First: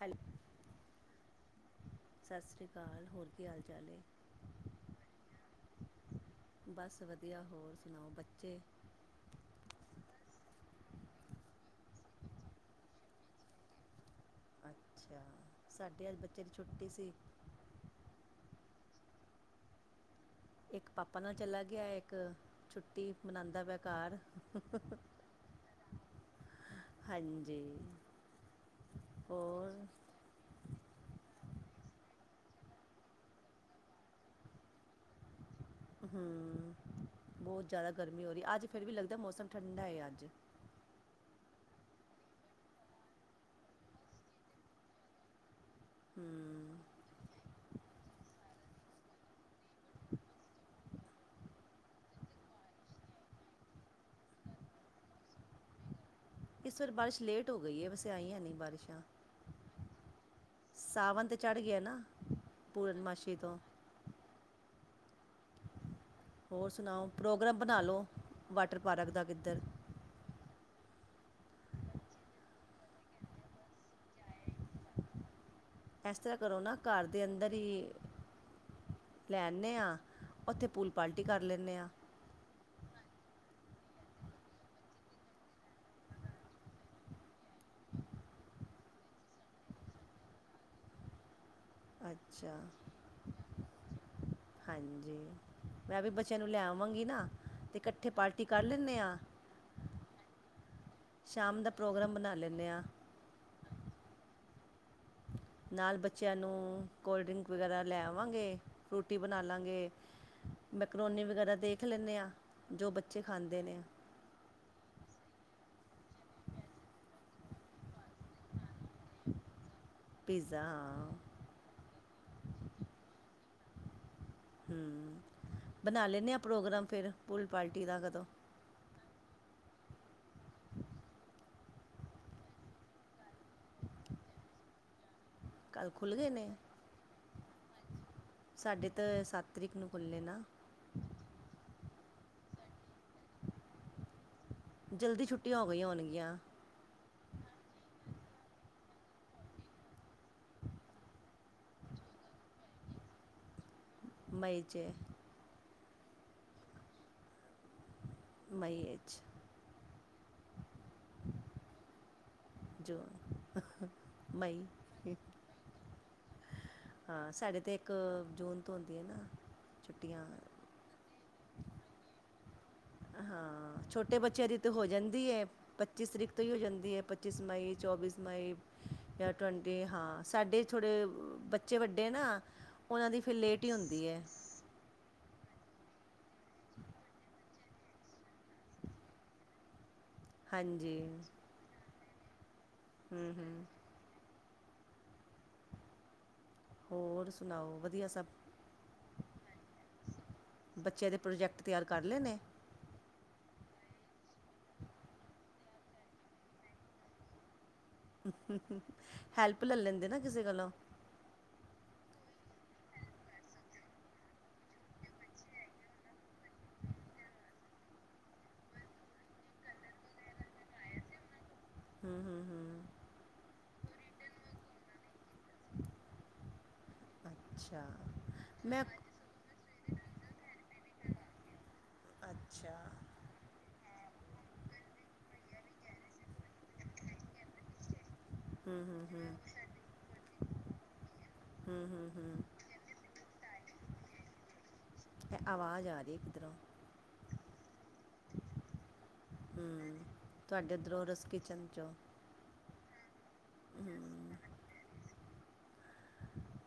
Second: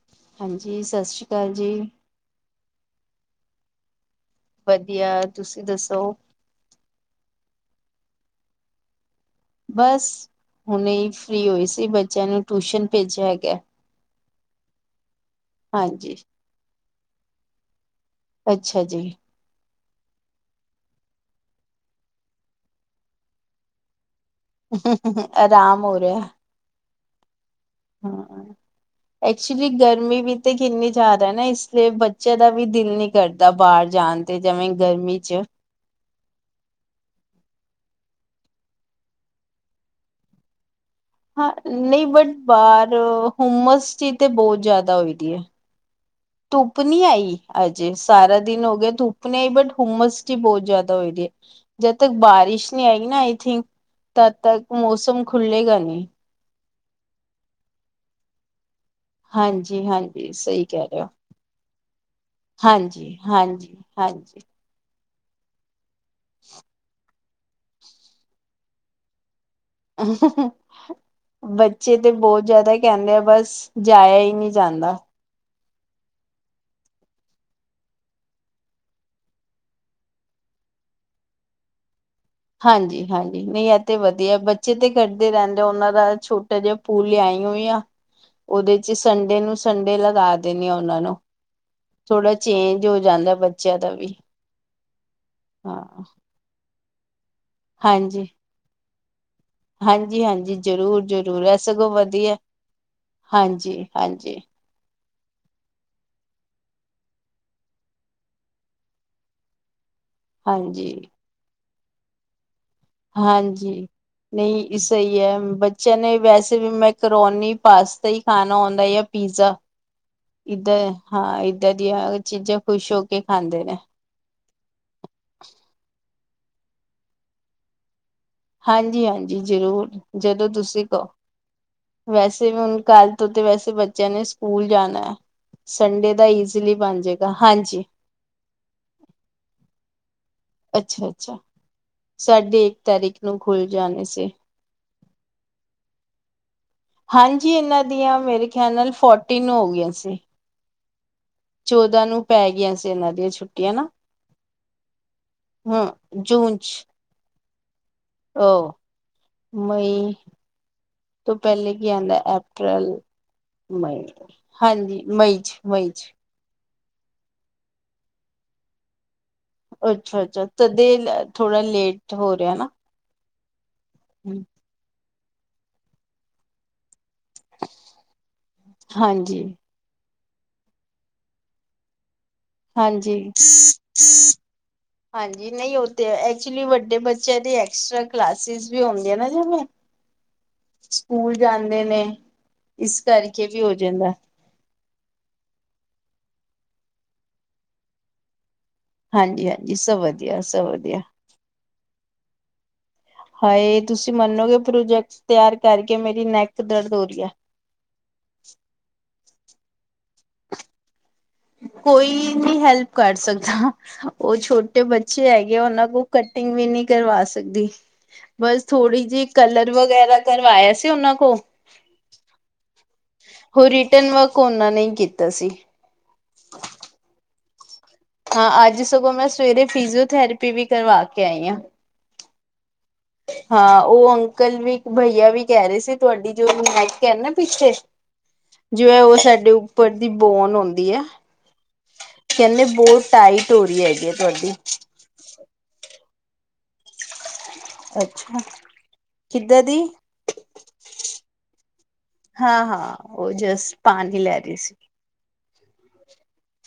ਹੈਲ ਹਾਂਜੀ ਸਤਿ ਸ੍ਰੀ ਅਕਾਲ ਜੀ। ਸਤਿ ਸ਼੍ਰੀ ਅਕਾਲ ਹੋਰ ਕੀ ਹਾਲ ਚਾਲ ਹੈ। ਵਧੀਆ, ਤੁਸੀਂ ਦੱਸੋ? ਬਸ ਵਧੀਆ, ਹੋਰ ਸੁਣਾਓ ਬੱਚੇ। ਬਸ, ਹੁਣੇ ਫ੍ਰਰੀ ਹੋਈ ਸੀ ਬੱਚਿਆਂ ਨੂੰ ਟਿਊਸ਼ਨ ਭੇਜਿਆ ਹੈਗਾ। ਅੱਛਾ, ਸਾਡੇ ਅੱਜ ਹਾਂਜੀ ਬੱਚੇ ਦੀ ਛੁੱਟੀ ਸੀ। ਅੱਛਾ ਜੀ। ਇੱਕ ਪਾਪਾ ਨਾਲ ਚਲਾ ਗਿਆ। ਇੱਕ ਛੁੱਟੀ ਮਣਾਦਾ ਪਿਆ ਘਾਰ। ਆਰਾਮ ਹੋ ਰਿਹਾ। ਹਾਂਜੀ ਹਾਂ ਐਕਚੁਲੀ ਹੋਰ ਗਰਮੀ ਵੀ ਤੇ ਕਿੰਨੀ ਜ਼ਿਆਦਾ ਨਾ ਇਸ ਲਈ ਬੱਚਿਆਂ ਦਾ ਵੀ ਦਿਲ ਨੀ ਕਰਦਾ ਬਾਹਰ ਜਾਣ ਤੇ ਜਿਵੇਂ ਗਰਮੀ ਚ। ਹੂੰ, ਬਹੁਤ ਜ਼ਿਆਦਾ ਗਰਮੀ ਹੋ ਰਹੀ, ਅੱਜ ਫਿਰ ਵੀ ਲੱਗਦਾ ਮੌਸਮ ਠੰਡਾ ਐ ਅੱਜ। ਹਾਂ, ਨਈ ਬਟ ਬਾਹਰ ਹੁੰਮਸ ਜਿਹ ਤੇ ਬਹੁਤ ਜ਼ਿਆਦਾ ਹੋਈ ਦੀ ਐ। ਹਮ ਧੁੱਪ ਨਈ ਆਈ, ਅਜੇ ਸਾਰਾ ਦਿਨ ਹੋ ਗਿਆ ਧੁੱਪ ਨੀ ਆਈ ਬਟ ਹੁੰਮਸ ਬਹੁਤ ਜ਼ਿਆਦਾ ਹੋਏ ਦੀ ਐ। ਜੱਦ ਤੱਕ ਬਾਰਿਸ਼ ਨੀ ਆਏਗੀ ਨਾ, ਆਈ ਥਿੰਕ ਤਦ ਤੱਕ ਮੌਸਮ ਖੁੱਲ੍ਹੇਗਾ ਨੀ। ਇਸ ਵਾਰ ਬਾਰਿਸ਼ ਲੇਟ ਹੋ ਗਈ ਏ ਵੈੇਸੇ ਆਈਆਂ ਨਈ ਬਾਰਿਸ਼ਾਂ ਹਾਂਜੀ-ਹਾਂਜੀ, ਸਹੀ ਕਹਿ ਰਹੇ ਹੋ, ਸਾਵਨ ਤੇ ਚੜ੍ਹ ਗਿਆ ਨਾ ਪੂਰਨਮਾਸ਼ੀ ਤੋਂ ਹਾਂਜੀ-ਹਾਂਜੀ। ਹਾਂਜੀ। ਹੋਰ ਸੁਣਾਓ, ਪ੍ਰੋਗਰਾਮ ਬਣਾ ਲਉ, ਵਾਟਰ ਪਾਰਕ ਦਾ ਕਿੱਧਰ [inaudible] ਬੱਚੇ ਤੇ ਬਹੁਤ ਜਿਆਦਾ ਕਹਿੰਦੇ ਆ, ਬਸ ਜਾਇਆ ਹੀ ਨੀ ਜਾਂਦਾ। ਏਸ ਤਰ੍ਹਾਂ ਕਰੋ ਨਾ ਘਰ ਦੇ ਅੰਦਰ ਹੀ ਲੈ ਆਨੇ ਆ, ਉੱਥੇ ਪੂਲ ਪਾਲਟੀ ਕਰ ਲੈਂਣੇ ਆ। ਹਾਂਜੀ-ਹਾਂਜੀ ਨਈ ਇਹ ਤੇ ਵਧੀਆ, ਬੱਚੇ ਤੇ ਕਰਦ ਰਹਿੰਦੇ, ਉਹਨਾਂ ਦਾ ਛੋਟਾ ਜਿਹਾ ਪੂਲ ਲਿਆਈ ਹੋਈ ਆ, ਉਹਦੇ ਚ ਸੰਡੇ ਨੂੰ ਸੰਡੇ ਲਗਾ ਦੇਣੇ ਆ ਉਹਨਾਂ ਨੂੰ ਥੋੜਾ ਅੱਛਾ ਚੇਂਜ ਹੋ ਜਾਂਦਾ ਬੱਚਿਆਂ ਦਾ ਵੀ, ਹਾਂਜੀ ਮੈਂ ਹਾਂ। ਵੀ ਬੱਚਿਆਂ ਨੂੰ ਲੈ ਆਵਾਂਗੀ ਨਾ ਤੇ ਕੱਠੇ ਪਾਰਟੀ ਕਰ ਲੈਂਣੇ ਆ। ਹਾਂਜੀ-ਹਾਂਜੀ, ਜ਼ਰੂਰ-ਜ਼ਰੂਰ ਇਹ ਸਗੋਂ ਪ੍ਰੋਗਰਾਮ ਬਣਾ ਵਧੀਆ ਲੈਂਦੇ ਹਾਂ ਹਾਂਜੀ-ਹਾਂਜੀ। ਨਾਲ ਬੱਚਿਆਂ ਨੂੰ ਕੋਲਡ ਡਰਿੰਕ ਵਗੈਰਾ ਲੈ ਆਵਾਂਗੇ, ਫਰੂਟੀ ਬਣਾ ਲਾਂਗੇ। ਹਾਂਜੀ, ਮੈਂਕੋਨੀੇ ਵਗੈਰਾ ਦੇਖ ਲੈਂਣੇ ਆ। ਹਾਂਜੀ। ਨਹੀਂ ਸਹੀ ਐ, ਬੱਚਿਆਂ ਨੇ ਵੈਸੇ ਵੀ ਮੈਕਰੋਨੀ, ਪਾਸਤਾ ਹੀ ਖਾਣਾ ਹੁੰਦਾ ਐ। ਪੀਜ਼ਾ, ਇੱਧਾਂ ਹਾਂ ਇੱਦਾਂ ਦੀਆਂ ਚੀਜ਼ਾਂ ਖੁਸ਼ ਹੋ ਕੇ ਖਾਂਦੇ ਨੇ। ਹੂੰ ਬਣਾ ਲੈਂਦੇ ਹਾਂ ਪ੍ਰੋਗਰਾਮ ਫਿਰ ਪੂਰੀ ਪਾਰਟੀ ਦਾ ਕਦੋਂ। ਹਾਂਜੀ-ਹਾਂਜੀ, ਜ਼ਰੂਰ ਜਦੋਂ ਤੁਸੀਂ ਕਹੋ, ਵੈਸੇ ਵੀ ਹੁਣ ਕੱਲ ਤੇ ਵੈਸੇ ਬੱਚਿਆਂ ਨੇ ਸਕੂਲ ਜਾਣਾ, ਕੱਲ੍ਹ ਸੰਡੇ ਖੁੱਲ੍ਹ ਦਾ ਗਏ ਨੇ ਈਜ਼ਲੀ ਬਣ ਜਾਏਗਾ ਹਾਂਜੀ। ਸਾਡੇ ਤਾਂ ਸੱਤ ਤਰੀਕ ਨੂੰ ਖੁੱਲ੍ਹੇ ਨਾ ਅੱਛਾ-ਅੱਛਾ, ਸਾਢੇ ਇੱਕ ਤਾਰੀਖ ਨੂੰ ਖੁੱਲ ਜਾਣੇ ਸੀ। ਜਲਦੀ ਛੁੱਟਟੀ ਹੋ ਗਈ ਹੋਨਗੀਆਂ। ਹਾਂਜੀ, ਇਹਨਾਂ ਦੀਆਂ ਮੇਰੇ ਖਿਆਲ ਨਾਲ ਫੋਰਟੀ ਨੂੰ ਹੋ ਗਈਆਂ ਸੀ। ਚੌਦਾਂ ਨੂੰ ਪੈ ਗਈਆਂ ਸੀ, ਇਹਨਾਂ ਦੀਆਂ ਛੁੱਟੀਆਂ ਨਾ। ਮਈ 'ਚ ਹੂੰ, ਜੂਨ ਚ ਉਹ ਮਈ ਵਿੱਚ ਮਈ ਤੋਂ ਪਹਿਲੇ ਕੀ ਆਂਦਾ ਅਪ੍ਰੈਲ, ਜੂਨ ਮਈ ਮਈ ਹਾਂਜੀ ਮਈ ਚ, ਮਈ ਚ। ਹਾਂ ਸਾਡੇ ਤੇ ਇੱਕ ਜੂਨ ਤੋਂ ਹੁੰਦੀਆਂ ਏ ਨਾ ਛੁੱਟੀਆਂ ਅੱਛਾ-ਅੱਛਾ, ਤਦੇ ਥੋੜਾ ਲੇਟ ਹੋ ਰਿਹਾ ਨਾ ਹਾਂ, ਛੋਟੇ ਬੱਚਿਆਂ ਦੀ ਤਾਂ ਹੋ ਜਾਂਦੀ ਐ, ਪੱਚੀ ਤਰੀਕ ਤੋਂ ਹੀ ਹੋ ਜਾਂਦੀ ਐ। ਪੱਚੀਸ ਮਈ, ਚੌਬੀਸ ਮਈ, ਜਾਂ ਹਾਂਜੀ। ਟਵ ਤੇ ਹਾਂ ਸਾਡੇ ਥੋੜ੍ਹੇ ਬੱਚੇ ਵੱਡੇ ਨਾ ਉਹਨਾਂ ਹਾਂਜੀ। ਦੀ ਫਿਰ ਲੇਟ ਹੀ ਹੁੰਦੀ ਹੈ ਹਾਂਜੀ, ਨਈ ਉ ਤੇ ਏ ਐਕਚੁਲੀ ਵੱਡੇ ਬੱਚਿਆਂ ਦੇ ਐਕਸਟਰਾ ਕਲਾਸਿਸ ਵੀ ਹੁੰਦੀਆਂ ਨਾ ਜਿਵੇਂ ਹਾਂਜੀ ਸਕੂਲ ਜਾਂਦੇ ਨੇ, ਇਸ ਹੂੰ ਕਰਕੇ ਵੀ ਹੂੰ ਹੋ ਜਾਂਦਾ। ਹੋਰ ਸੁਣਾਓ ਵਧੀਆ ਸਭ। ਹਾਂਜੀ, ਹਾਂਜੀ ਸਭ ਵਧੀਆ, ਸਭ ਵਧੀਆ। ਬੱਚਿਆਂ ਦੇ ਪ੍ਰੋਜੈਕਟ ਤਿਆਰ ਕਰ ਲੈਂ ਨ ਹਾਏ, ਤੁਸੀਂ ਮੰਨੋਗੇ ਪ੍ਰੋਜੈਕਟ ਤਿਆਰ ਕਰਕੇ ਮੇਰੀ ਨੈਕ ਦਰਦ ਹੋ ਰਹੀ ਹੈ ਹੈਲਪ ਲੈ ਲੈਂਦੇ ਨਾ ਕਿਸੇ ਕੋਲੋਂ ਕੋਈ ਨਹੀਂ ਹੈਲਪ ਕਰ ਸਕਦਾ ਉਹ ਛੋਟੇ ਬੱਚੇ ਹੈਗੇ ਆ ਉਹਨਾਂ ਕੋਲ ਕਟਿੰਗ ਵੀ ਨਹੀਂ ਕਰਵਾ ਸਕਦੀ ਬਸ ਥੋੜੀ ਜਿਹੀ ਕਲਰ ਵਗੈਰਾ ਕਰਵਾਇਆ ਸੀ, ਉਹਨਾਂ ਕੋ ਹਮ, ਹਮ, ਹਮ ਉਹ ਰਿਟਨ ਵਰਕ ਉਹਨਾਂ ਨੇ ਕੀਤਾ ਸੀ ਅੱਛਾ, ਹਾਂ ਮੈਂ ਅੱਜ ਸਗੋਂ ਸਵੇਰੇ ਫਿਜ਼ਓਥੈਰੇਪੀ ਵੀ ਕਰਵਾ ਕੇ ਆਈ ਹਾਂ ਅੱਛਾ। ਹਾਂ ਉਹ ਅੰਕਲ ਵੀ ਭਈਆ ਵੀ ਕਹਿ ਰਹੇ ਸੀ। ਤੁਹਾਡੀ ਜੋ ਨੇਕ ਹੈ ਨਾ ਪਿੱਛੇ ਹੂੰ ਜੋ ਹੈ ਹੂੰ ਉਹ ਹੂੰ ਸਾਡੇ ਉੱਪਰ ਦੀ ਬੋਨ ਔਦੀ ਹੈ। ਹੂੰ ਹੂੰ ਹੂੰ ਕਹਿੰਦੇ ਬਹੁਤ ਟਾਈਟ ਹੋਰੀ ਹੈਗੀ ਹੈ। ਤੁਹਾਡੀ ਤੇ ਆਵਾਜ਼ ਆ ਰਹੀ ਹੈ। ਕਿੱਧਰੋਂ ਅੱਛਾ। ਕਿੱਦਾਂ ਦੀ ਤੁਹਾਡੇੱ ੳਧਰੋਂ ਰਸ ਕਿਚਨ ਚੋਂ ਹਾਂ-ਹਾਂ ਉਹ ਜਸਟ ਪਾਣੀ ਲੈ ਰਹੀ ਸੀ।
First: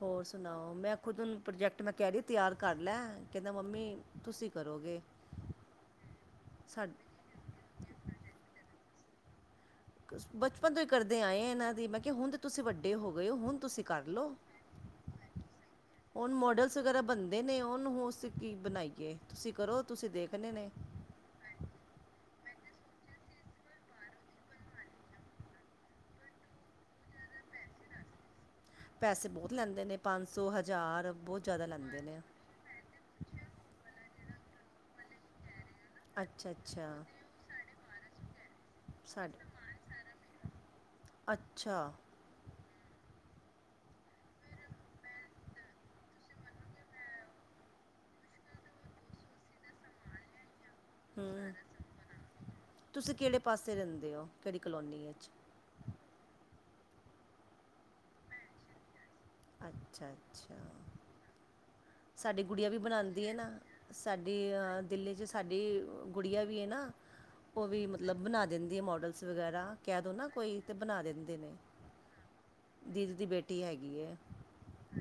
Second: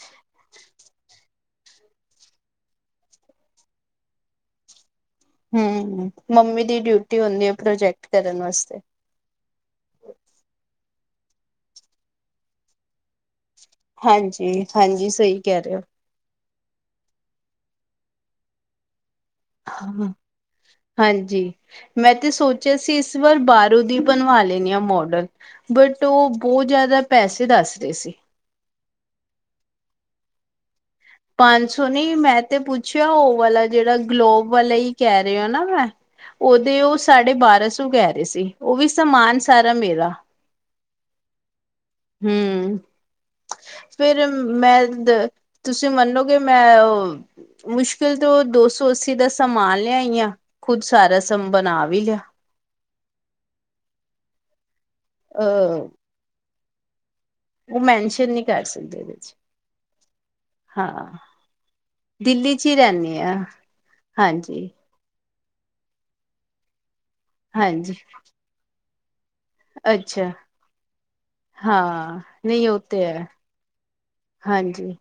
ਹੋਰ ਸੁਣਾਓ। ਮੈਂ ਖੁਦ ਹ ਪ੍ਰੋਜੈਕਟ ਮੈਂ ਕਹਿ ਰਹੀ ਤਿਆਰ ਕਰ ਲੈ। ਕਹਿੰਦਾ ਮੰਮੀ ਤੁਸੀਂ ਕਰੋਗੇ। ਹਮ ਮੰਮੀ ਦੀ ਸਾ ਡਿਊਟੀ ਹੁੰਦੀ ਹੈ। ਪ੍ਰੋਜੈਕਟ ਕਰਨ ਵਸਤੇ। ਬਚਪਨ ਤੋਂ ਹੀ ਕਰਦੇ ਆਏ ਇਹਨਾਂ ਦੀ। ਮੈਂ ਕਿਹਾ ਹੁਣ ਤੇ ਤੁਸੀਂ ਵੱਡੇ ਹੋ ਗਏ ਹੋ ਹੁਣ ਤੁਸੀਂ ਕਰ ਹਾਂਜੀ, ਹਾਂਜੀ ਸਹੀ ਕਹਿ ਰਹੇ ਹੋ ਉਹ ਮੋਡਲਸ ਵਗੈਰਾ ਬਣਦੇ ਨੇ ਉਹਨੂੰ ਕੀ ਬਣਾਈਏ ਤੁਸੀਂ ਕਰੋ ਤੁਸੀਂ ਹੋ ਦੇਖਣੇ ਨੇ ਹਾਂਜੀ, ਮੈਂ ਤੇ ਸੋਚਿਆ ਸੀ ਇਸ ਵਾਰ ਬਾਰੋਂ ਦੀ ਬਣਵਾ ਲੈਨੀ ਆ ਮੋਡਲ ਬਟ ਉਹ ਬਹੁਤ ਜ਼ਿਆਦਾ ਪੈਸੇ ਦੱਸ ਰਹੇ ਸੀ, ਪੈਸੇ ਬਹੁਤ ਲੈਂਦੇ ਨੇ, ਪੰਜ ਸੌ ਹਜ਼ਾਰ, ਬਹੁਤ ਜ਼ਿਆਦਾ ਪੰਜ ਸੌ ਲੈਂਦੇ ਨਹੀਂ ਨੇ ਮੈਂ ਤੇ ਪੁੱਛਿਆ ਉਹ ਵਾਲਾ ਜਿਹੜਾ ਗਲੋਬ ਵਾਲਾ ਹੀ ਕਹਿ ਰਹੇ ਹੋ ਨਾ ਮੈਂ ਅੱਛਾ ਉਹਦੇ ਉਹ ਅੱਛਾ ਸਾਢੇ ਬਾਰਾਂ ਸੌ ਕਹਿ ਰਹੇ ਸੀ, ਉਹ ਵੀ ਸਮਾਨ ਸਾਡੇ ਸਾਰਾ ਮੇਰਾ ਅੱਛਾ ਹਮ ਫਿਰ ਮੈਂ ਤੁਸੀਂ ਮੰਨੋਗੇ ਮੈਂ ਔ ਮੁਸ਼ਕਿਲ ਤੋਂ ਦੋ ਸੌ ਅੱਸੀ ਦਾ ਸਮਾਨ ਲਿਆਈ ਆ, ਖੁੱਦ ਸਾਰਾ ਸਮ ਹੂੰ ਬਣਾ ਵੀ ਲਿਆ ਤੁਸੀਂ ਕਿਹੜੇ ਪਾਸੇ ਰਹਿੰਦੇ ਹੋ, ਕਿਹੜੀ ਕਲੋਨੀ ਵਿੱਚ ਅ ਉਹ ਮੈਨਸ਼ਨ ਨਹੀਂ ਕਰ ਸਕਦੇ ਉਹਦੇ ਚ ਅੱਛਾ-ਅੱਛਾ। ਹਾਂ ਸਾਡੀ ਦਿੱਲੀ ਚ ਗੁੜੀਆਂ ਹੀ ਵੀ ਰਹਿੰਦੀ ਬਣਾਉਂਦੀਆਂ ਆ ਨਾ। ਸਾਡੀ ਹਾਂਜੀ ਦਿੱਲੀ ਚ ਸਾਡੀ ਗੁੜੀਆਂ ਵੀ ਹੈ ਨਾ ਉਹ ਵੀ ਹਾਂਜੀ ਮਤਲਬ ਬਣਾ ਦਿੰਦੀ ਆ ਮੋਡਲਸ ਵਗੈਰਾ ਕਹਿ ਦੋ ਨਾ ਅੱਛਾ ਕੋਈ, ਤੇ ਬਣਾ ਦਿੰਦੇ ਨੇ। ਹਾਂ ਨਹੀਂ ਉਹ ਤੇ ਦੀਦੀ ਦੀ ਹੈ ਬੇਟੀ ਹੈਗੀ ਇਹ। ਹਾਂਜੀ।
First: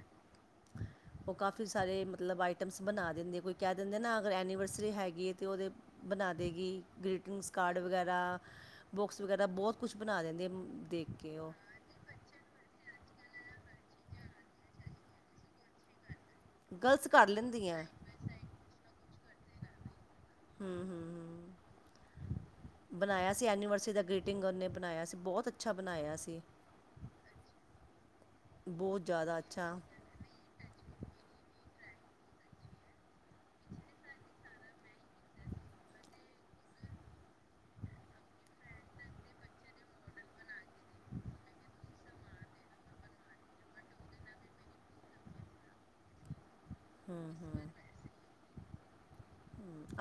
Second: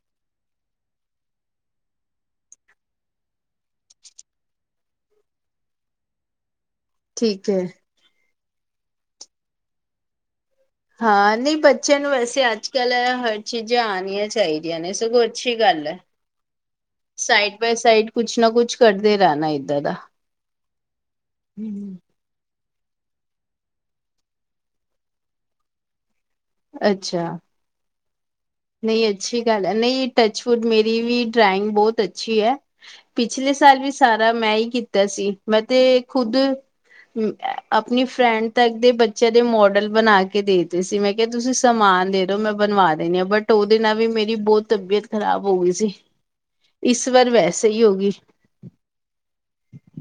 ਉਹ ਕਾਫੀ ਕਫੀ ਸਾਰੇ ਮਤਲਬ ਆਈਟਮਸ ਬਣਾ ਦਿੰਦੇ, ਕੋਈ ਕਹਿ ਦਿੰਦੇ ਨਾ ਅਗਰ ਐਨੀਵਰਸਰੀ ਹੈਗੀ ਹੈ। ਤਾਂ ਉਹਦੇ ਬਣਾ ਦੇਗੀ। ਗਰੀਟਿੰਗਸ ਠੀਕ ਹੈ ਕਾਰਡ ਵਗੈਰਅ। ਬੁੱਕਸ ਵਗੈਰਾ। ਬਹੁਤ ਕੁਛ ਬਣਾ ਦਿੰਦੇ ਦੇਖ ਕੇ ਹਾਂ। ਉਹ ਨਹੀਂ ਪ ਬੱਚਿਆਂ ਨੂੰ ਵੈਸੇ ਅੱਜ ਕੱਲ ਹਰ ਚੀਜ਼ਾਂ ਆਉਣੀਆਂ ਚਾਹੀਦੀਆਂ ਨੇ। ਸਗੋਂ ਅੱਛੀ ਗੱਲ ਹੈ। ਗਰਲਸ ਕਰ ਸਾਈਡ ਬਾਏ ਲੈਂਦੀਆਂ ਸਾਈਡ ਕੁਛ ਨਾ ਕੁਛ ਕਰਦੇ ਰਹਿਣਾ ਇੱਦਾਂ ਦਾ। ਹਮ-ਹਮ। ਹਮ। ਬਣਾਯਾ ਸੀ ਐਨੀਵਰਸਰੀ ਦਾ ਗ੍ਰੀਟਿੰਗ ਉਹਨੇ ਬਨਾਯਾ ਸੀ ਬਹੁਤ ਅੱਛਾ ਬਣਾਯਾ ਸੀ। ਅੱਛਾ। ਬਹੁਤ ਨਹੀਂ ਜ਼ਿਆਦਾ ਅੱਛੀ ਗੱਲ ਹੈ ਅੱਛਾ ਨਹੀਂ ਟਚਵੁੱਡ ਮੇਰੀ ਵੀ ਡਰਾਇੰਗ ਬਹੁਤ ਅੱਛੀ ਹੈ। ਪਿਛਲੇ ਸਾਲ ਵੀ ਸਾਰਾ ਮੈਂ ਹੀ ਕੀਤਾ ਸੀ ਮੈਂ ਤੇ ਖੁਦ ਆਪਣੀ ਫਰੈਂਡ ਤੱਕ ਦੇ ਬੱਚਿਆਂ ਦੇ ਮੋਡਲ ਬਣਾ ਕੇ ਦੇਖਦੀ ਸੀ ਮੈਂ ਕੇ ਤੁਸੀ ਸਮਾਨ ਦੇ ਦੋ ਮੈਂ ਬਣਵਾ ਦੇਣੀ ਆ ਬਟ ਦੋ ਦਿਨ ਐਵੇਂ ਮੇਰੀ ਬਹੁਤ ਤਬੀਅਤ ਖ਼ਰਾਬ ਹੋਗੀ ਸੀ ਇਸ ਹੂੰ ਵਾਰ ਵੈਸੇ ਈ ਹੋਗੀ।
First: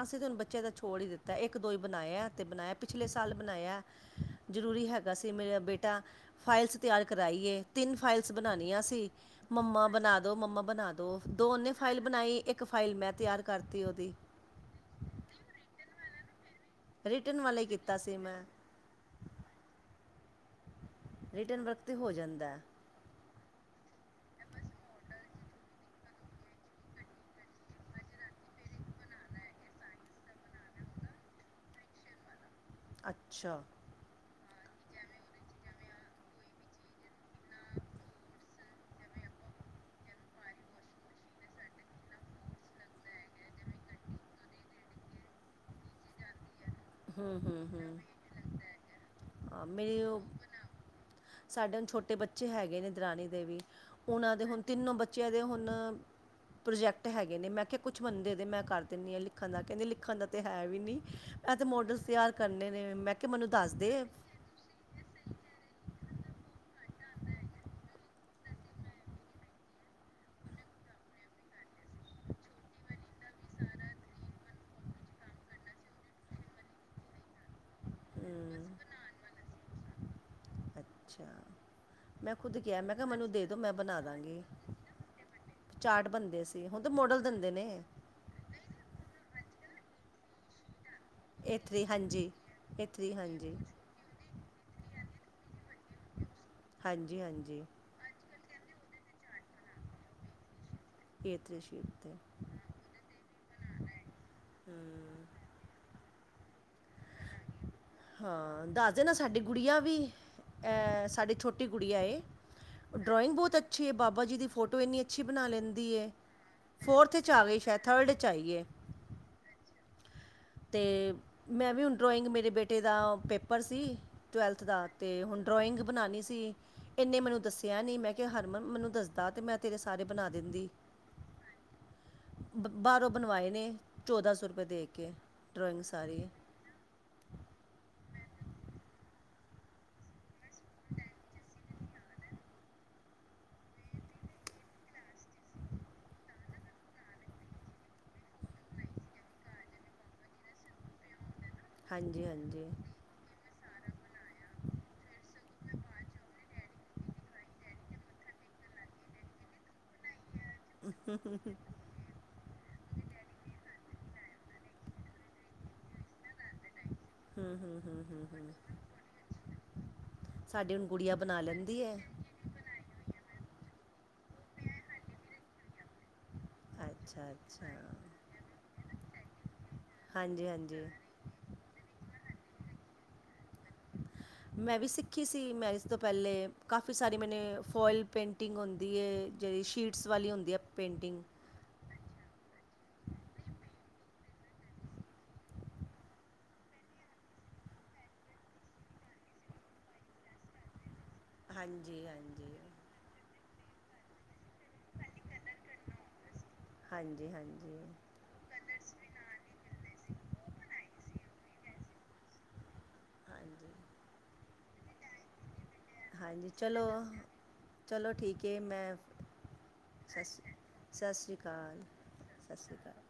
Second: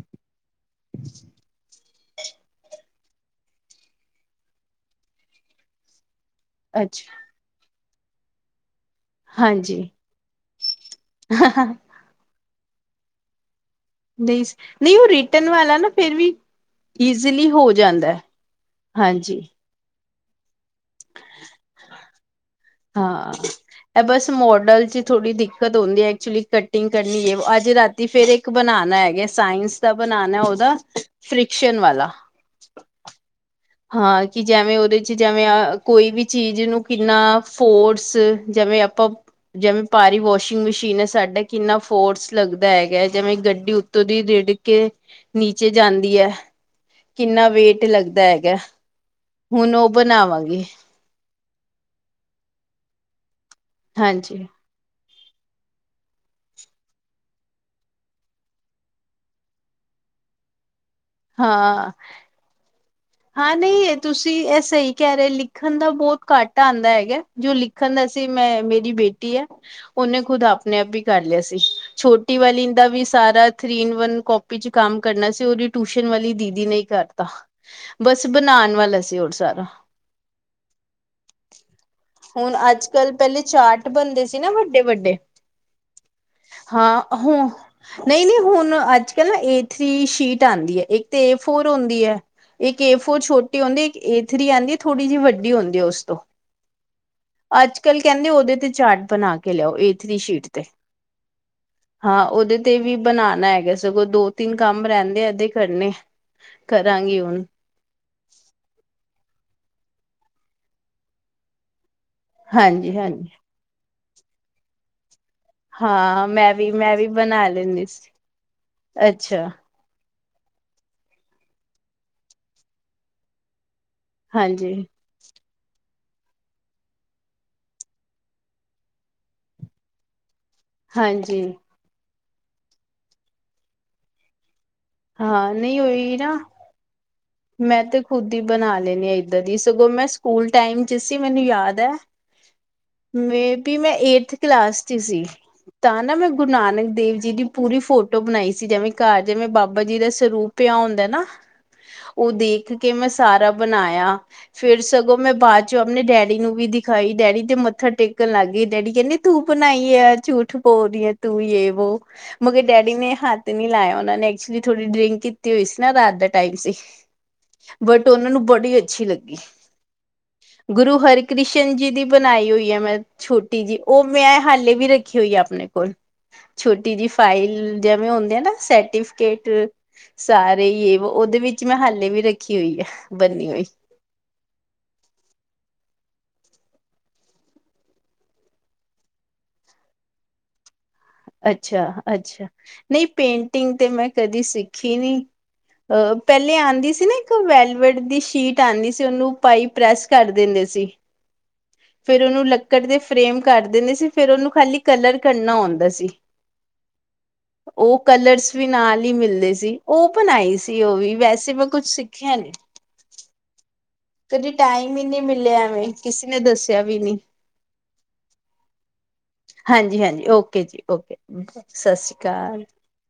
ਅਸੀ ਤਾਂ ਹੁਣ ਬੱਚਿਆਂ ਦਾ ਛੋੜ ਈ ਦਿੱਤਾ ਇੱਕ ਦੋ ਈ ਬਨਾਯਾ ਤੇ ਬਨਾਯਾ ਪਿਛਲੇ ਸਾਲ ਬਨਾਯਾ ਜ਼ਰੂਰੀ ਹੈਗਾ ਸੀ ਮੇਰਾ ਬੇਟਾ ਫਾਈਲਸ ਤਿਆਰ ਅੱਛਾ ਕਰਾਈ ਏ ਤਿੰਨ ਫਾਈਲਸ ਬਣਾਣੀਆਂ ਸੀਂ। ਹਾਂਜੀ ਮੰਮਾ ਬਣਾ ਦੋ ਮੰਮਾ ਬਣਾ ਦੋ, ਦੋ ਓਹਨੇ ਫਾਈਲ ਬਣਾਈ ਇੱਕ ਫਾਈਲ ਮੈਂ ਤਿਆਰ ਕਰਤੀ ਉਹਦੀ। ਨਹੀਂ, ਨਹੀਂ ਉਹ ਰਿਟਰਨ ਵਾਲਾ ਨਾ ਫੇਰ ਵੀ ਰਿਟਰਨ ਈਜ਼ਲੀ ਵਾਲਾ ਹੀ ਹੋ ਕੀਤਾ ਸੀ ਜਾਂਦਾ, ਮੈਂ ਹਾਂਜੀ। ਰਿਟਨ ਵਰਕ ਤੇ ਹੋ ਜਾਂਦਾ। ਹਾਂ ਅਹ ਬਸ ਮੋਡਲ ਚ ਥੋੜ੍ਹੀ ਦਿੱਕਤ ਹੁੰਦੀ ਏ ਐਕਚੁਲੀ ਕਟਿੰਗ ਕਰਨੀ ਏ ਅੱਜ ਰਾਤੀ ਫੇਰ ਇੱਕ ਬਨਾਣਾ ਹੈਗਾ ਸਾਇੰਸ ਦਾ ਬਣਾਨਾਂ ਉਹਦਾ। ਫ੍ਰਿਕਸ਼ਨ ਵਾਲਾ। ਅੱਛਾ। ਹਾਂ ਕਿ ਜੈਵੇਂ ਉਹਦੇ ਚ ਜੈਵੇਂ ਅ ਕੋਈ ਵੀ ਚੀਜ਼ ਨੂੰ ਕਿੰਨਾ ਫੋਰਸ ਜੈਵੇਂ ਆਪਾਂ ਜਿਵੇਂ ਭਾਰੀ ਵਾਸ਼ਿੰਗ ਮਸ਼ੀਨ ਸਾਡਾ ਕਿੰਨਾ ਫੋਰਸ ਲੱਗਦਾ ਹੈਗਾ ਜੈਵੈਂ ਗੱਡੀ ਉੱਤੋਂ ਦੀ ਰਿੜ ਕੇ ਨੀਚੇ ਜਾਂਦੀ ਹੈ ਹੂੰ ਕਿੰਨਾ ਹੂੰ ਵੇਟ ਹੂੰ ਲੱਗਦਾ। ਹਾਂ, ਹੁਣ ਉਹ ਮੇਰੀ ਬਣਾਵਾਂਗੇ। ਸਾਡੇ ਛੋਟੇ ਬੱਚੇ ਹੈਗੇ ਨੇ ਦਰਾਨੀ ਦੇ ਵੀ ਉਹਨਾਂ ਦੇ ਹਾਂਜੀ ਹੁਣ ਤਿੰਨੋਂ ਬੱਚਿਆਂ ਦੇ ਹੁਣ ਪ੍ਰੋਜੈਕਟ ਹੈਗੇ ਨੇ ਮੈਂ ਕਿਹਾ ਕੁਛ ਬੰਦੇ ਦੇ ਮੈਂ ਕਰ ਦੇਣੀ ਆਂ ਲਿਖਣ ਦਾ ਕਹਿੰਦੀ ਲਿਖਣ ਦਾ ਤੇ ਹੈ ਵੀ ਨੀ। ਐਹ ਤੇ ਹਾਂ ਮੋਡਲਸ ਤਿਆਰ ਕਰਨੇ ਨੇ ਮੈ ਹਾਂ ਨਹੀ ਏ ਤੁਸ ਤੇ ਅਹ ਸਹੀ ਕਹਿ ਰਹੇ ਲਿਖਣ ਦਾ ਬਹੁਤ ਘੱਟ ਆਂਦਾ ਹੈਗਾ ਜੋ ਲਿਖਣ ਦਾ ਸੀ ਮੈਂ ਮੇਰੀ ਬੇਟੀ ਹੈ ਉਹਨੇ ਖੁਦ ਆਪਣੇ ਆਪ ਹੀ ਕਰ ਲਿਆ ਸੀ ਛੋਟੀ ਵਾਲੀ ਦਾ ਵੀ ਸਾਰਾ ਥ੍ਰੀ ਇਨ ਵਨ ਕਾਪੀ ਚ ਕੰਮ ਕਰਨਾ ਸੀ ਉਹਦੀ ਟਿਊਸ਼ਨ ਵਾਲੀ ਦੀਦੀ ਨੇ ਈ ਕਰਤਾ। ਬਸ ਹਮ, ਬਣਾਣ ਵਾਲਾ ਸੀ ਔਹ ਸਾਰਾ ਅੱਛਾ। ਮੈਂ ਹੁਣ ਖੁਦ ਕਿਹਾ ਅੱਜ ਮੈਂ ਕਿਹਾ ਕੱਲ੍ਹ ਮੈਨੂੰ ਪਹਿਲੇ ਦੇ ਦਿਉ ਮੈਂ ਚਾਰਟ ਬਣਾ ਬਣਦੇ ਸੀ ਦਾਂਗੀ ਨਾ ਵੱਡੇ-ਵੱਡੇ ਚਾਰਟ ਬਣਦੇ ਸੀ ਹੁਣ ਤਾਂ ਹਾਂ ਮੋਡਲ ਹੁ ਦਿੰਦੇ ਨੇ ਨਹੀਂ-ਨਹੀਂ ਹੁਣ ਅੱਜ ਕੱਲ ਨਾ ਏ ਥ੍ਰੀ ਸ਼ੀਟ ਆਂਦੀ ਹੈ ਇੱਕ ਤੇ ਏ ਫੋਰ ਥਰੀ ਹੁੰਦੀ ਹੈ ਹਾਂਜੀ ਇੱਕ ਏ ਥਰੀ ਫੋਰ ਹਾਂਜੀ ਛੋਟੀ ਹੁੰਦੀ ਏਕ ਏ ਥ੍ਰੀ ਆਂਦੀ ਹੈ ਥੋੜੀ ਜਿ ਵੱਡੀ ਹੁੰਦੀ ਹੈ ਉਸ ਤੋਂ। ਹਾਂਜੀ-ਹਾਂਜੀ। ਕੱਲ ਕਹਿੰਦੇ ਉਹਦੇ ਤੇ ਚਾਰਟ ਬਣਾ ਕੇ ਲਿਆਓ ਏ ਥ੍ਰੀ ਸ਼ੀਟ ਤੇ। ਏ ਥ੍ਰੀ ਸ਼ੀਟ ਤੇ। ਹਾਂ ਉਹਦੇ ਤੇ ਵੀ ਬਣਾਣਾ ਹੈਗਾ ਸਗੋਂ ਦੋ ਤਿੰਨ ਕੰਮ ਹਮ ਰਹਿੰਦੇ ਅਹਦੇ ਕਰਨੇ ਕਰਾਂਗੀ ਹੁਣ। ਹਾਂ ਦੱਸ ਦੇਨਾ ਸਾਡੀ ਗੁੜੀਆ ਵੀ ਐਹ ਸਾਡੀ ਛੋਟੀ ਗੁੜਿਆ ਏ। ਹਾਂਜੀ ਹਾਂਜੀ ਡਰਾਇੰਗ ਬਹੁਤ ਅੱਛੀ ਏ ਬਾਬਾ ਜੀ ਦੀ ਫੋਟੋ ਇੰਨੀ ਅੱਛੀ ਬਣਾ ਲੈਂਦੀ ਏ ਹਾਂ ਮੈਂ ਵੀ ਮੈਂ ਵੀ ਫੋਰਥ 'ਚ ਆ ਬਣਾ ਗਈ ਸ਼ਾਇਦ ਲੈਂਦੀ ਸੀ ਥਰਡ 'ਚ ਆਈ ਏ। ਅੱਛਾ ਤੇ ਮੈਂ ਵੀ ਹੁਣ ਡਰਾਇੰਗ ਮੇਰੇ ਬੇਟੇ ਦਾ ਪੇਪਰ ਸੀ ਟਵੈਲਥ ਹਾਂਜੀ ਦਾ ਤੇ ਹੁਣ ਡਰੋਇੰਗ ਬਣਾਣੀ ਸੀ। ਇਨੇ ਮੈਨੂੰ ਦੱਸਿਆ ਨੀ ਮੈਂ ਕਿਹਾ ਹਰਮਨ ਮੈਨੂੰ ਦੱਸਦਾ ਤੇ ਮੈਂ ਤੇਰੇ ਸਾਰੇ ਬਣਾ ਦਿੰਦੀ। ਹਾਂਜੀ, ਬ ਬਾਹਰੋਂ ਬਣਵਾਏ ਨੇ, ਚੌਦਾਂ ਸੌ ਰੁਪਏ ਦੇ ਕੇ ਹਾਂ ਨਹੀਂ ਡਰੋਇੰਗ ਉਹੀ ਸਾਰੀ। ਨਾ [unintelligible] ਮੈਂ ਤੇ ਖੁੱਦ ਹੀ ਬਣਾ ਲੈਣੀ ਹਾਂ ਇੱਧਰ ਹੀ ਸਗੋਂ ਮੈਂ, ਸਕੂਲ ਟਾਈਮ ਚਿਸ ਸੀ ਮੈਨੂੰ ਯਾਦ ਹੈ, ਮੇ- ਵੀ ਮੈਂ ਏਠਥ ਕਲਾਸ ਚ ਸੀ, ਤਾਂ ਨਾ ਮੈਂ ਗੁਰੂ ਨਾਨਕ ਦੇਵ ਜੀ ਦੀ ਪੂਰੀ ਫੋਟੋ ਫੋਟੋ ਬਣਾਈ ਸੀ ਜਿਵੇਂ ਘਰ ਜਿਵੇਂ ਬਾਬਾ ਜੀ ਦਾ ਸਰੂਪ ਪਿਆ ਹੁੰਦਾ ਨਾ। ਹਾਂਜੀ ਉਹ ਹਾਂਜੀ ਦੇਖ ਕੇ ਮੈਂ ਸਾਰਾ ਬਣਾਇਆ। ਫੇਰ ਸਗੋਂ ਮੈਂ ਬਾਅਦ ਚੋਂ ਆਪਣੇ ਡੈਡੀ ਨੂੰ ਵੀ ਦਿਖਾਈ, ਡੈਡੀ ਤੇ ਮੱਥਾ ਟੇਕਣ ਲੱਗ ਗਏ ਡੈਡੀ ਕਹਿੰਦੇ। ਤੂੰ ਬਣਾਈ ਹੈ ਝੂਠ ਬੋਲ ਰਹੀ ਹੈ ਤੂੰ ਯ ਵੋ, ਮਗਰ ਡੈਡੀ ਨੇ ਹੱਥ ਨੀ ਲਾਇਆ, ਉਹ ਨੇ ਐਕਚੁਲੀ ਥੋੜ੍ਹੀ ਡਰਿੰਕ ਕੀਤੀ ਹੋਈ ਸੀ, ਨਾ ਰਾਤ ਦਾ ਟਾਈਮ ਸੀ। ਹੂੰ ਹੂੰ ਹੂੰ ਬਟ ਹੂੰ ਉਹਨਾਂ ਨੂੰ ਹੂੰ ਬੜੀ ਅੱਛੀ ਲੱਗੀ। ਸਾਡੀ ਹੁਣ ਗੁਰੂ ਗੁੜੀਆ ਬਣਾ ਹਰਿਕ੍ਰਿਸ਼ਨ ਲੈਂਦੀ ਜੀ ਹੈ ਦੀ ਬਣਾਈ ਹੋਈ ਹੈ ਮੈਂ, ਛੋਟੀ ਜਿ ਉਹ ਮੈਂ ਹਾਲੇ ਵੀ ਰੱਖੀ ਹੋਈ ਆ ਆਪਣੇ ਕੋਲ। ਛੋਟੀ ਜਿਹੀ ਅੱਛਾ ਅੱਛਾ ਫਾਈਲ ਜਿਵੇਂ ਹੁੰਦੇ ਆ ਨਾ ਸਰਟੀਫਿਕੇਟ ਹਾਂਜੀ ਸਾਰੇ ਹਾਂਜੀ ਹੀ ਉਹਦੇ ਵਿੱਚ ਮੈਂ ਹਾਲੇ ਵੀ ਰੱਖੀ ਹੋਈ ਆ, ਬੰਨੀ ਹੋਈ। [unintelligible] ਮੈਂ ਵੀ ਸਿੱਖੀ ਸੀ ਮੈਰਿਜ ਤੋਂ ਪਹਿਲੇ ਕਾਫੀ ਸਾਰੀ ਮੈਨੇ ਫੋਇਲ ਪੇਂਟਿੰਗ ਹੁੰਦੀ ਹੈ। ਜਿਹੜੀ ਸ਼ੀਟਸ ਵਾਲੀ ਹੁੰਦੀਆਂ ਪੇਂਟਿੰਗ। ਅੱਛਾ ਅੱਛਾ। ਨਹੀਂ ਪੇਂਟਿੰਗ ਤੇ ਮੈਂ ਕਦੀ ਸਿੱਖੀ ਨਹੀਂ। ਪਹਿਲੇ ਆਉਂਦੀ ਸੀ ਨਾ ਇੱਕ ਵੈਲਵੇਟ ਦੀ ਸ਼ੀਟ ਆਉਂਦੀ ਸੀ ਉਹਨੂੰ ਪਾਈ ਪ੍ਰੈਸ ਕਰ ਦਿੰਦੇ ਸੀ। ਹਾਂਜੀ। ਫੇਰ ਉਹਨੂੰ ਹਾਂਜੀ ਲੱਕੜ ਦੇ ਫਰੇਮ ਕਰ ਦਿੰਦੇ ਸੀ ਫੇਰ ਉਹਨੂੰ ਖਾਲੀ। ਕਲਰ ਕਰਨਾ ਆਉਂਦਾ ਸੀ, ਹਾਂਜੀ ਹਾਂਜੀ ਉਹ ਕਲਰ ਵੀ ਨਾਲ ਹੀ ਮਿਲਦੇ ਸੀ ਉਹ ਬਣਾਈ ਸੀ ਉਹ ਵੀ ਵੈਸੇ ਮੈਂ ਕੁੱਛ ਸਿੱਖਿਆ ਨੀ। ਹਾਂਜੀ। ਕਦੇ ਟਾਈਮ ਹੀ ਨਹੀਂੀ ਮਿਲਿਆ ਐਵੇਂ। ਕਿਸੇ ਨੇ ਹਾਂਜੀ ਦੱਸਿਆ ਚਲੋ, ਵੀ ਨੀ। ਚਲੋ ਠੀਕ ਹੈ ਮੈਂ, ਸ ਹਾਂਜੀ-ਹਾਂਜੀ ਸਤਿ ਓਕੇ ਜੀ ਓਕੇ ਸ਼੍ਰੀ ਅਕਾਲ ਸਤਿ ਸ਼੍ਰੀ ਅਕਾਲ। ਸਤਿ ਸ਼੍ਰੀ ਅਕਾਲ,